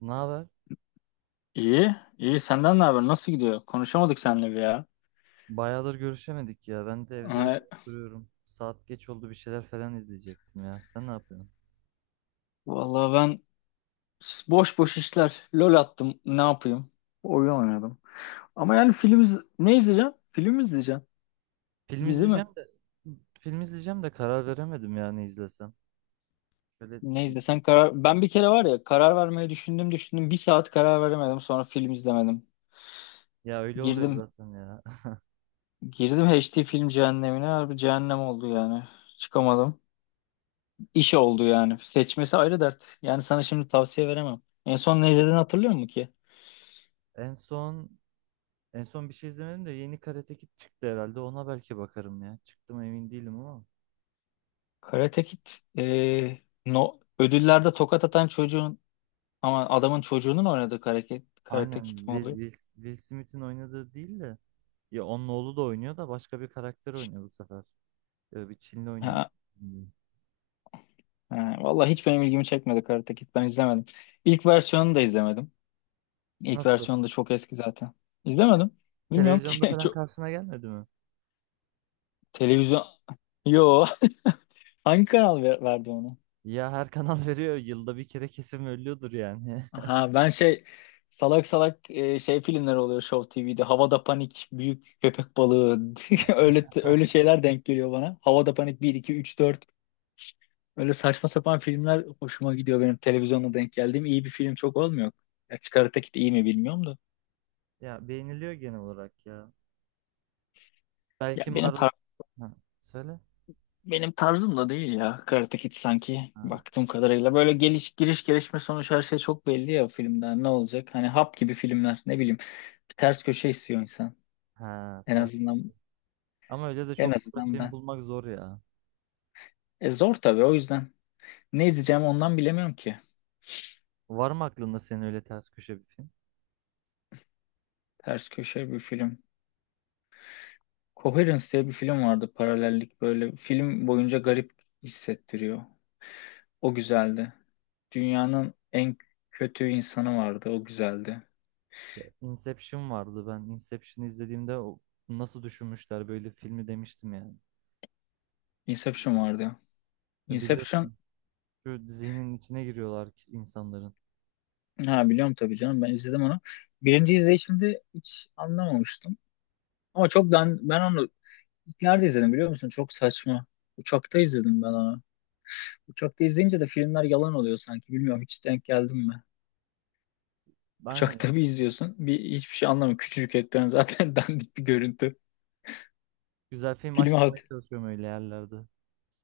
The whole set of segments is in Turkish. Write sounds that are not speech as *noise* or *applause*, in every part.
Ne haber? İyi, iyi. Senden ne haber? Nasıl gidiyor? Konuşamadık seninle bir ya. Bayağıdır görüşemedik ya. Ben de evde öyle Ee, duruyorum. Saat geç oldu, bir şeyler falan izleyecektim ya. Sen ne yapıyorsun? vallahi ben boş boş işler. LOL attım. Ne yapayım? Oyun oynadım. Ama yani film ne izleyeceğim? Film mi izleyeceğim? Film Dizi mi? izleyeceğim de Film izleyeceğim de karar veremedim ya ne izlesem. Şöyle Ne izlesen karar... Ben bir kere var ya karar vermeyi düşündüm düşündüm. Bir saat karar veremedim. Sonra film izlemedim. Ya öyle oluyor Girdim zaten ya. *laughs* girdim HD film cehennemine. Harbi cehennem oldu yani. Çıkamadım. İş oldu yani. Seçmesi ayrı dert. Yani sana şimdi tavsiye veremem. En son ne izlediğini hatırlıyor musun ki? En son en son bir şey izlemedim de yeni Karate Kid çıktı herhalde. Ona belki bakarım ya. Çıktı mı emin değilim ama. Karate Kid e, no, ödüllerde tokat atan çocuğun ama adamın çocuğunun oynadığı Karate Kid Aynen, mi Will, oluyor? Will, Will Smith'in oynadığı değil de ya onun oğlu da oynuyor da başka bir karakter oynuyor bu sefer. Bir Çinli oynuyor. Ha, ha, vallahi hiç benim ilgimi çekmedi Karate Kid. Ben izlemedim. İlk versiyonunu da izlemedim. İlk Nasıl? versiyonu da çok eski zaten. İzlemedim. Bilmiyorum Televizyonda ki. *laughs* falan karşısına gelmedi mi? televizyon. Yo. *laughs* Hangi kanal verdi onu? Ya her kanal *laughs* veriyor. Yılda bir kere kesin ölüyordur yani. *laughs* Aha, ben şey salak salak şey filmler oluyor Show TV'de. Havada Panik, Büyük Köpek Balığı. *laughs* Öyle öyle şeyler denk geliyor bana. Havada Panik bir 2 3 dört. Öyle saçma sapan filmler hoşuma gidiyor benim televizyonda denk geldiğim. İyi bir film çok olmuyor. Ya Karate Kid iyi mi bilmiyorum da. Ya beğeniliyor genel olarak ya. Ya Belki benim Marvel... tar Ha, söyle. benim tarzım da değil ya Karate Kid sanki Ha, baktığım kadarıyla. Böyle geliş giriş gelişme sonuç her şey çok belli ya filmden ne olacak? Hani hap gibi filmler ne bileyim. Bir ters köşe istiyor insan. ha, En ters. azından Ama öyle de en çok güzel azından film ben. bulmak zor ya. E zor tabii o yüzden. Ne izleyeceğim ondan bilemiyorum ki. Var mı aklında senin öyle ters köşe bir film? Ters köşe bir film. Coherence diye bir film vardı, paralellik, böyle film boyunca garip hissettiriyor. O güzeldi. Dünyanın en kötü insanı vardı. O güzeldi. Ya, Inception vardı. Ben Inception'ı izlediğimde nasıl düşünmüşler böyle filmi demiştim yani. Ya Inception vardı. E, Inception, biliyorsun şu zihnin içine giriyorlar ki insanların. ha biliyorum tabii canım, ben izledim onu. Birinci izleyişimde hiç anlamamıştım. Ama çok ben onu ilk nerede izledim biliyor musun? Çok saçma. Uçakta izledim ben onu. Uçakta izleyince de filmler yalan oluyor sanki. Bilmiyorum hiç denk geldim mi? Aynen. Uçakta bir izliyorsun. Bir hiçbir şey anlamıyor. Küçücük ekran, zaten *laughs* dandik bir görüntü. Güzel film Filmi açmamaya hak. *laughs* çalışıyorum öyle yerlerde.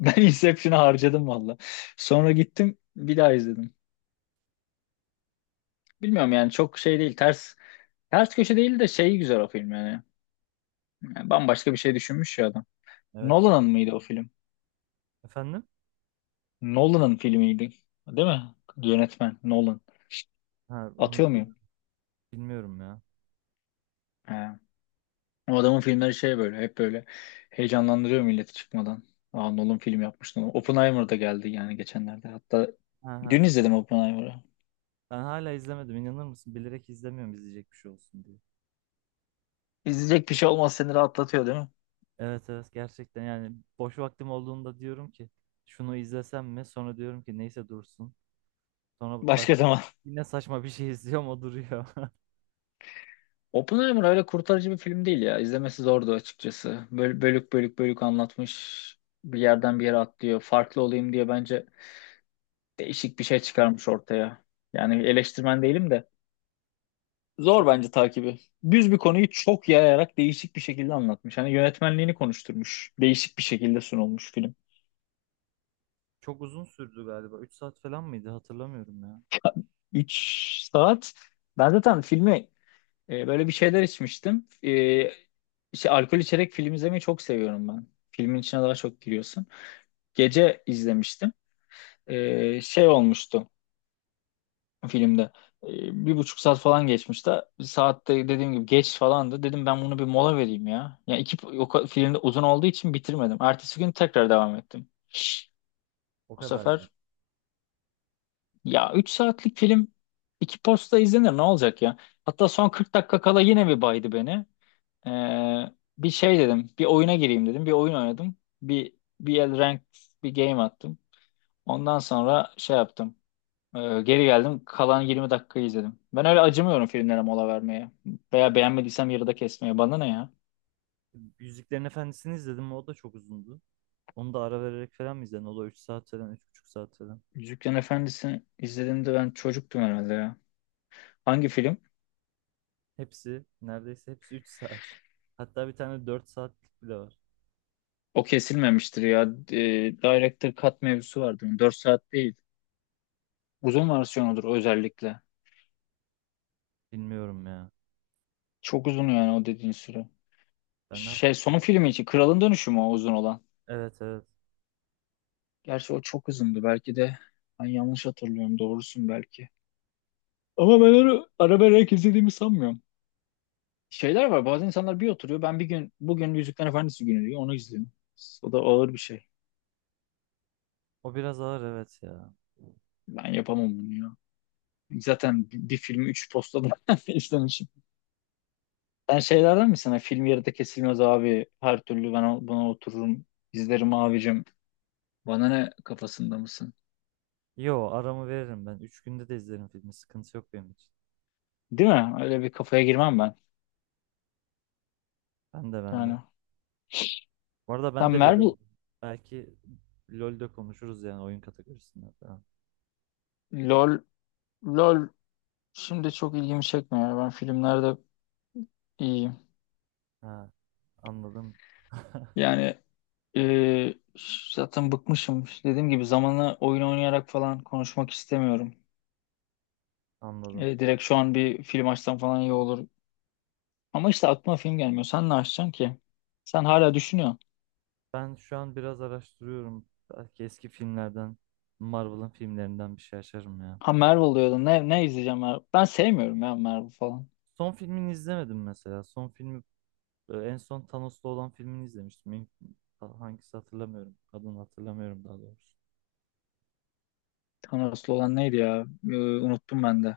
Ben Inception'ı harcadım valla. Sonra gittim bir daha izledim. Bilmiyorum yani çok şey değil, ters köşe değil de şey, güzel o film yani. Yani bambaşka bir şey düşünmüş ya adam. Evet. Nolan'ın mıydı o film? Efendim? Nolan'ın filmiydi. Değil mi? Yönetmen Nolan. Ha, onu Atıyor muyum? bilmiyorum ya. He. O adamın filmleri şey, böyle hep böyle heyecanlandırıyor milleti çıkmadan. Aa, Nolan film yapmış. Nolan. Oppenheimer da geldi yani geçenlerde. Hatta Ha, ha. dün izledim Oppenheimer'ı. Ben hala izlemedim, inanır mısın? Bilerek izlemiyorum, izleyecek bir şey olsun diye. İzleyecek bir şey olmaz seni rahatlatıyor değil mi? Evet, evet, gerçekten yani boş vaktim olduğunda diyorum ki şunu izlesem mi? Sonra diyorum ki neyse dursun. Sonra baş... Başka zaman. Yine saçma bir şey *laughs* izliyorum, o duruyor. *laughs* Oppenheimer öyle kurtarıcı bir film değil ya. İzlemesi zordu açıkçası. Böyle bölük bölük anlatmış. Bir yerden bir yere atlıyor. Farklı olayım diye bence değişik bir şey çıkarmış ortaya. Yani eleştirmen değilim de. Zor Çok bence takibi. Düz bir konuyu çok yayarak değişik bir şekilde anlatmış. Hani yönetmenliğini konuşturmuş. Değişik bir şekilde sunulmuş film. çok uzun sürdü galiba. 3 saat falan mıydı? Hatırlamıyorum ya. 3 saat. Ben zaten filmi böyle bir şeyler içmiştim. İşte alkol içerek film izlemeyi çok seviyorum ben. Filmin içine daha çok giriyorsun. Gece izlemiştim. Şey olmuştu filmde. 1,5 saat falan geçmişti. Saatte dediğim gibi geç falandı. Dedim ben bunu bir mola vereyim ya. Yani film de uzun olduğu için bitirmedim. Ertesi gün tekrar devam ettim. O Bu kadar yani. sefer ya 3 saatlik film iki posta izlenir, ne olacak ya? Hatta son 40 dakika kala yine bir baydı beni. Ee, bir şey dedim. Bir oyuna gireyim dedim. Bir oyun oynadım. Bir bir el rank, bir game attım. Ondan sonra şey yaptım. Geri geldim. Kalan 20 dakikayı izledim. Ben öyle acımıyorum filmlere mola vermeye. Veya beğenmediysem yarıda kesmeye. Bana ne ya? Yüzüklerin Efendisi'ni izledim. O da çok uzundu. Onu da ara vererek falan mı izledin? O da 3 saat falan, 3,5 saat falan. Yüzüklerin Efendisi'ni izlediğimde ben çocuktum herhalde ya. Hangi film? Neredeyse hepsi 3 saat. Hatta bir tane 4 saatlik bile var. O kesilmemiştir ya. Ee, Director Cut mevzusu vardı. 4 saat değil. Uzun versiyonudur özellikle. Bilmiyorum ya. Çok uzun yani o dediğin süre. Ben de. Şey, son filmi için Kralın Dönüşü mü o uzun olan? Evet, evet. Gerçi o çok uzundu. Belki de ben yanlış hatırlıyorum. Doğrusun belki. Ama ben onu ara vererek izlediğimi sanmıyorum. Şeyler var. Bazı insanlar bir oturuyor. Ben bir gün bugün Yüzükler Efendisi günü diyor. Onu izliyorum. O da ağır bir şey. O biraz ağır, evet ya. Ben yapamam bunu ya. Zaten bir filmi 3 postada *laughs* izlemişim. Sen şeylerden misin? Hani film yarıda kesilmez abi. Her türlü ben buna otururum. İzlerim abicim. Bana ne kafasında mısın? Yo, aramı veririm ben. 3 günde de izlerim filmi. Sıkıntı yok benim için. Değil mi? Öyle bir kafaya girmem ben. Ben de, ben de. Yani. Bu arada ben Sen de LoL Marvel oynuyorum. Belki LoL'de konuşuruz yani, oyun kategorisinde falan. LOL LOL şimdi çok ilgimi çekmiyor. Ben filmlerde iyiyim. Ha, anladım. *laughs* Yani. Ee, zaten bıkmışım. Dediğim gibi zamanı oyun oynayarak falan konuşmak istemiyorum. Anladım. Direkt şu an bir film açsam falan iyi olur. Ama işte aklıma film gelmiyor. Sen ne açacaksın ki? Sen hala düşünüyorsun. Ben şu an biraz araştırıyorum. Belki eski filmlerden, Marvel'ın filmlerinden bir şey açarım ya. Ha, Marvel diyordun. Ne izleyeceğim Marvel? Ben sevmiyorum ya Marvel falan. Son filmini izlemedim mesela. Son filmi En son Thanos'la olan filmini izlemiştim. Hangisi hatırlamıyorum. Adını hatırlamıyorum daha doğrusu. Thanos'lu olan neydi ya? Unuttum ben de.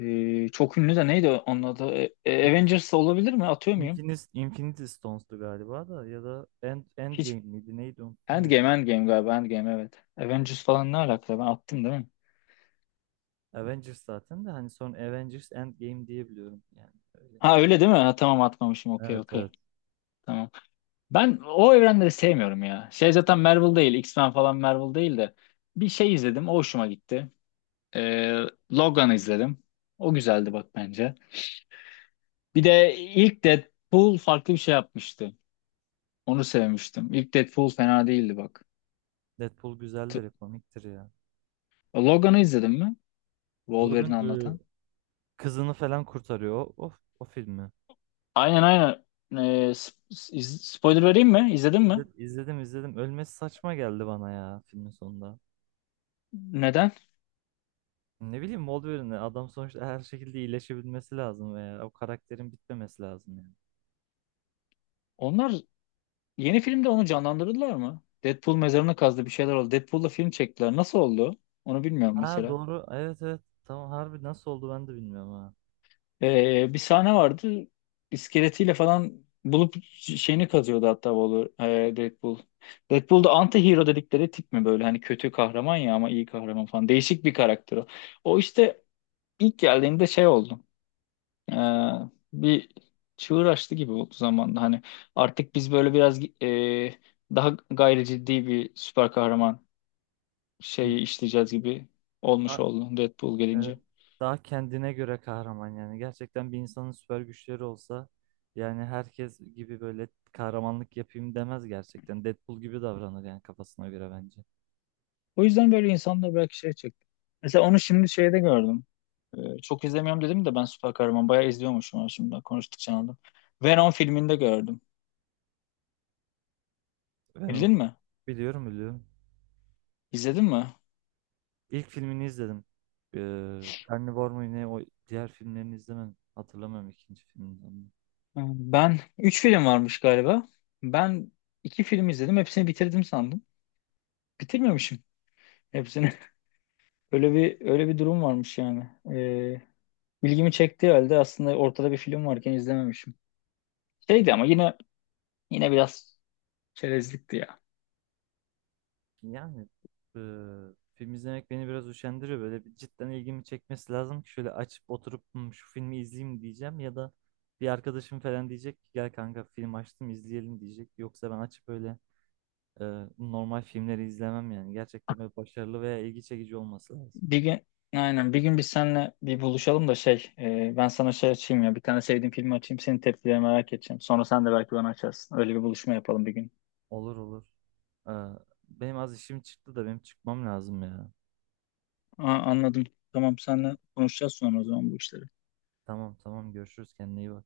Çok ünlü de neydi onun adı? İn- Avengers olabilir mi? Atıyor muyum? Infinity Stones'tu galiba, da ya da End, Hiç. Endgame miydi neydi, unuttum ya. Endgame, Endgame galiba. Endgame evet. Avengers falan ne alaka? Ben attım değil mi? Avengers zaten, de hani son Avengers Endgame diye biliyorum yani, öyle. Ha öyle değil mi? Ha, tamam atmamışım. Okey Evet, okey. evet. Tamam. Ben o evrenleri sevmiyorum ya. Şey, zaten Marvel değil. X-Men falan Marvel değil de. Bir şey izledim. O hoşuma gitti. Ee, Logan'ı izledim. O güzeldi bak bence. Bir de ilk Deadpool farklı bir şey yapmıştı. Onu sevmiştim. İlk Deadpool fena değildi bak. Deadpool T- güzeldir, komiktir ya. Logan'ı izledin mi? Wolverine'i Logan, anlatan. kızını falan kurtarıyor. O filmi. Aynen aynen. Ee, sp- spoiler vereyim mi? İzledin mi? İzledim, izledim, izledim. Ölmesi saçma geldi bana ya, filmin sonunda. Neden? Ne bileyim, Wolverine adam sonuçta, her şekilde iyileşebilmesi lazım veya o karakterin bitmemesi lazım yani. Onlar Yeni filmde onu canlandırdılar mı? Deadpool mezarını kazdı, bir şeyler oldu. Deadpool'la film çektiler. Nasıl oldu? Onu bilmiyorum Ha, mesela. doğru, evet, evet, tamam, harbi nasıl oldu ben de bilmiyorum, ha. Bir sahne vardı. İskeletiyle falan bulup şeyini kazıyordu hatta Wahlberg, Deadpool. Deadpool da anti-hero dedikleri tip mi böyle? Hani kötü kahraman ya ama iyi kahraman falan. Değişik bir karakter o. O işte ilk geldiğinde şey oldu. Ee, bir çığır açtı gibi oldu zamanında. Hani artık biz böyle biraz daha gayri ciddi bir süper kahraman şeyi işleyeceğiz gibi olmuş Ha, oldu Deadpool evet, gelince. daha kendine göre kahraman yani. Gerçekten bir insanın süper güçleri olsa, yani herkes gibi böyle kahramanlık yapayım demez gerçekten. Deadpool gibi davranır yani, kafasına göre, bence. O yüzden böyle insanlar belki şey çekti. Mesela onu şimdi şeyde gördüm. Çok izlemiyorum dedim de ben süper kahraman bayağı izliyormuşum, ha şimdi ben konuştukça anladım. Venom filminde gördüm. Ben Bildin onu mi? biliyorum, biliyorum. İzledin mi? İlk filmini izledim. Carnivore mu ne, o diğer filmlerini izlemedim. Hatırlamıyorum ikinci filmini. Ben 3 film varmış galiba. Ben 2 film izledim. Hepsini bitirdim sandım. Bitirmemişim hepsini. *laughs* Öyle bir durum varmış yani. Ee, ilgimi çektiği halde aslında ortada bir film varken izlememişim. Şeydi ama yine biraz çerezlikti ya. Yani film izlemek beni biraz üşendiriyor. Böyle bir cidden ilgimi çekmesi lazım ki şöyle açıp oturup "Hmm, şu filmi izleyeyim" diyeceğim, ya da bir arkadaşım falan diyecek ki "gel kanka, film açtım, izleyelim" diyecek. Yoksa ben açıp öyle normal filmleri izlemem yani. Gerçekten böyle başarılı veya ilgi çekici olması lazım. Bir gün aynen bir gün biz seninle bir buluşalım da şey, ben sana şey açayım ya, bir tane sevdiğim filmi açayım, senin tepkilerini merak edeceğim. Sonra sen de belki bana açarsın. Öyle bir buluşma yapalım bir gün. Olur, olur. Eee, Benim az işim çıktı da, benim çıkmam lazım ya. Aa, anladım. Tamam, seninle konuşacağız sonra o zaman bu işleri. Tamam, tamam, görüşürüz, kendine iyi bak.